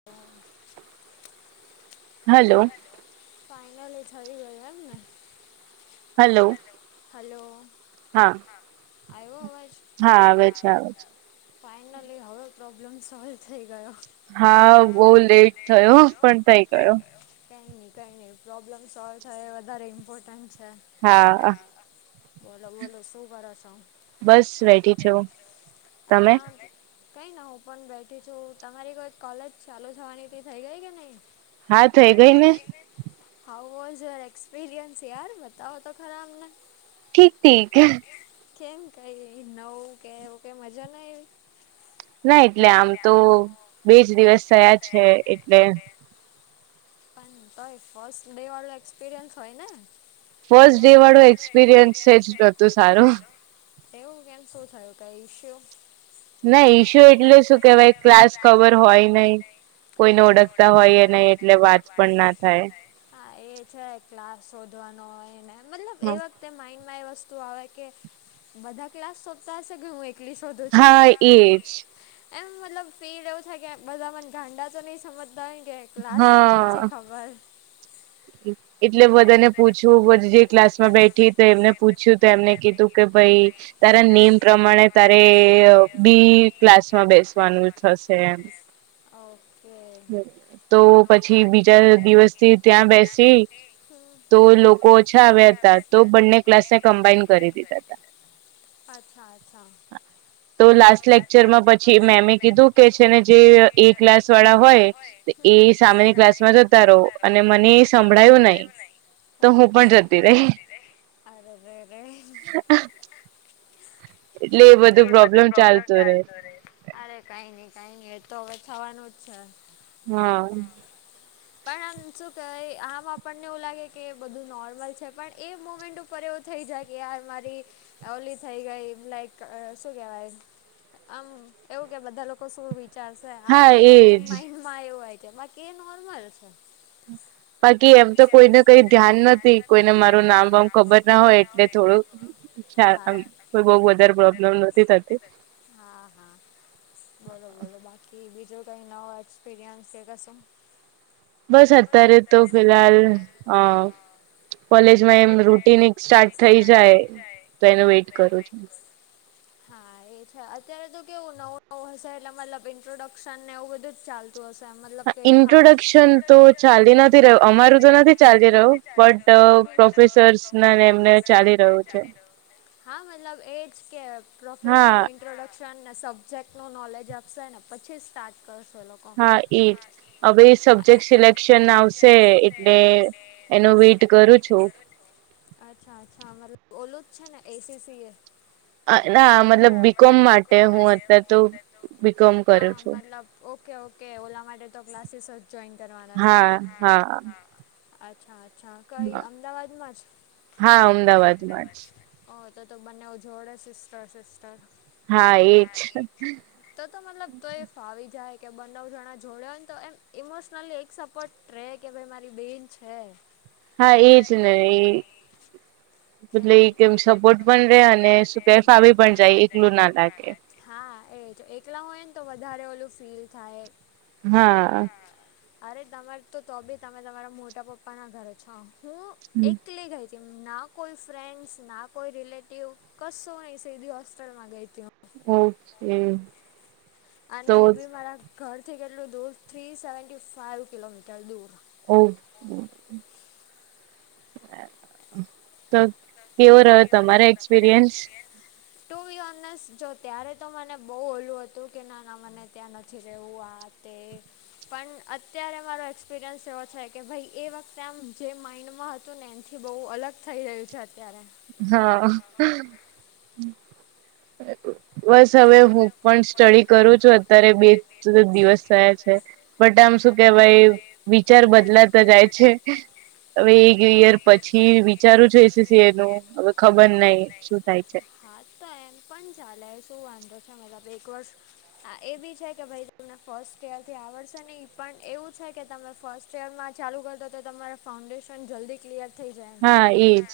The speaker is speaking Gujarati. હમ. હલો. ફાઇનલી થઈ ગયું એમ ને. હલો હલો હા આયો અવાજ. હા આવે છે ફાઈનલી હવે પ્રોબ્લેમ સોલ્વ થઈ ગયો. હા બહુ લેટ થયો પણ થઈ ગયો. કાઈ નહી કાઈ નહી પ્રોબ્લેમ સોલ્વ થાયો એ વધારે ઇમ્પોર્ટન્ટ છે. હા બોલો બોલો શું કરો છો? બસ બેઠી છું તમે. આ કંઈ ના હું પણ બેઠી છું તમારી કોઈ કોલેજ ચાલુ થવાની થઈ ગઈ કે નહીં. હા થઈ ગઈ ને હાવ આર ઈજ એક્સપિરિયન્સ યાર બતાવ તો. ખરા અમને ઠીક ઠીક કેમ કઈ નવું કે એવું કે મજા ના એવી ના એટલે આમ તો બેજ દિવસ થયા છે એટલે પણ તોય ફર્સ્ટ ડે વાળો એક્સપિરિયન્સ હોય ને. ફર્સ્ટ ડે વાળો એક્સપિરિયન્સ છે જ નહોતું સારું. એવું કેમ શું થયું કઈ ઇસ્યુ. ના ઈસ્યુ એટલે શું કેવાય ક્લાસ ખબર હોય નહિ કોઈને ઓળખતા હોય નહી એટલે વાત પણ ના થાય હા એ છે ક્લાસ શોધવાનો હોયને મતલબ એવા તે માઇન્ડ માં એ વસ્તુ આવે કે બધા ક્લાસ સોધતા હશે કે હું એકલી સોધુ છું. હા એજ એમ મતલબ ફીલ એવું થાય કે બધા મને ગાંડા તો નહીં સમજતા હોયને કે ક્લાસ પણ નથી હા. ખબર. એટલે બધા ને પૂછ્યુ પછી જે ક્લાસ માં બેઠી તે એમને પૂછ્યું તો એમને કીધું કે ભઈ તારા નેમ પ્રમાણે તારે બી ક્લાસમાં બેસ પણ થશે એમ. ઓફ. હમ. તો પછી બીજા દિવસથી ત્યાં બેસી હમ્મ તો લોકો ઓછા આવ્યા હતા તો બંને ક્લાસ ને કમ્બાાઈન કરી દીધા હતા. અચ્છા અચ્છા. તો લાસ્ટ લેક્ચર માં પછી મેમે કીધું કે છેને જે એ ક્લાસ વાળા હોય તો એ. એ સામેની ક્લાસ માં જતા રહો અને મને સંભળાયું નહી. તો હું પણ જતી રહી અરે રે રે રે. હા. એટલે એ બધું પ્રોબ્લેમ ચાલતું રહેે. અરે કાઈ નઈ કાઈ નઈ એ તો હવે થવાનું જ છે. હા. પણ આમ શું કેહેવાય આમ આપણને એવું લાગે કે બધું નોર્મલ છે પણ એ મુમેન્ટ ઉપ ઉપર એવું થઇ જાય કે યાર મારી ઓલી થઈ ગઈ લાઈક શું કેવાય. આમ એવું કે બધા લોકો શું વિચારશ શે હા તે વખતે માઇન્ડમાં આવું હોય છે એમાં કે નોર્મલ છે. બાકી એમ તો કોઈને કઈ ધ્યાન નથી કોઈને મારું નામ વામ ખબર ના હોય એટલે થોડું. ચાર આમ થાય કોઈ બહું વધારે પ્રોબ્લેમ નથી થતી. હા-હા બોલો બોલો બાકી બીજું કઈ નવું એક્સપિરિયન્સ કે કશું. બસ અત્યારે તો ફિહાલ અ. કોલેજમાં એમ રૂટીન એક સ્ટાર્ટ થઇ જાય તો એનુ વેટ કરું છું. હા એ છે અત્યારે તો કેવું નવું-નવું હશે એટલે મતલબ ઇન્ટ્રોડક્શન ને એવું બધું જ ચાલતું. તુ હશે મતલબ. હા કે ખાસ ઇન્ટ્રોડક્શન તો ચાલી નથી રહ્યું અમારું તો નથી ચાલી રહ્યું બટ. પ્રોફેસર્સ ને એમને ચાલી રહ્યું છે. હા મતલબ એજ કે પ્રોફેસનુ હા ઈન ઇન્ટ્રોડક્શન ને સબ્જેક્ટ નું નોલેજ આપશે ને પછી સ્ટાર્ટ કરશે એ લોકો. હા એજ. હવે સબ્જેક્ટ સિલેક્શન આવશે એટલે એનું વેટ કરું છું. અચ્છા-અચ્છા મતલબ ઓલું જ છે ને એસીસી એ. અ ના મતલબ બીકોમ માટે હું અત્યારે તો બીકોમ કર છું. ઓકે-ઓકે ઓલા માટે તો ક્લાસીસ જ. જોઈન કરવા. હા-હા. અચ્છા-અચ્છા કઈ અમદાવાદમાં જ હા અમદાવાદમાં અમદાવાદ. જ ઓ તો તો બંને ઉ જોડે સિસ્ટર-સિસ્ટર. હા એજ. તો-તો મતલબ તો એ ફાવી જાય કે બંને જણા જોડે હોને તો એમ ઇમોશનલી એક સપોર્ટ. રેય કે ભાઈ મારી બેન છે. હા એજ ને ઇ. એટલે એક એમ સપોર્ટ પણ રે અને શું કે ફાવી પણ જાય એકલું ના લાગે. હા એજ એકલા હોય ને તો વધારે ઓલું ફીલ થાય. હા. અરે તમારે તો તો ભી તમે તમારા મોટા પપ્પા ના ઘરે છો. હું એકલી ગઈ તી નાવ. કોઈ ફ્રેન્ડસ ના કોઈ રિલેટિવ કશું નહી સીધી હોસ્ટેલમાં ગઈ હું. ઓકે. અને તો એ બી મારા ઘરથી કેટલું દૂર થ્રી સેવન્ટી ફાઈવ કિલોમીટર દૂર. ઓકે. તો કેવો રહ્યો તમારા એક્સપિરિયન્સ. તુ બી ઓનેસ્ટ જો ત્યારે તો મને બહુ ઓલું હતું કે ના ના મને ત્યાં નથી રહેવું આ તે. પણ અત્યારે મારો એક્સપિરિયન્સ એવો છે કે ભાઈ એ વખતે આમ જે માઇન્ડમાં હતું હતું ને એનથી બહુ અલગ થઈ રહ્યું છે અત્યારે. હા. બસ હવે હું પણ સ્ટડી કરું છું અત્યારે બે દિવસ થયા છે. બટ આમ શું કેવાય વિચાર બદલાતા જાય છે. હવે એક યર પછી વિચારું છું એસીસી એ નું. હવે ખબર નઈ શું થાય છે હા તો એમ પણ ચાલે જ. શું વાંદા છે મેલા બે કોર્ષ. હા એ બી છે કે ભાઈ તમને ફર્સ્ટ યરથી આવડશે નહી પણ એવું છે કે તમે ફર્સ્ટ શેરમાં ચાલુ કરતો હો તો તમારા ફાઉન્ડેશન જલ્દી ક્લિયર થઈ જાય. એમ હા એજ.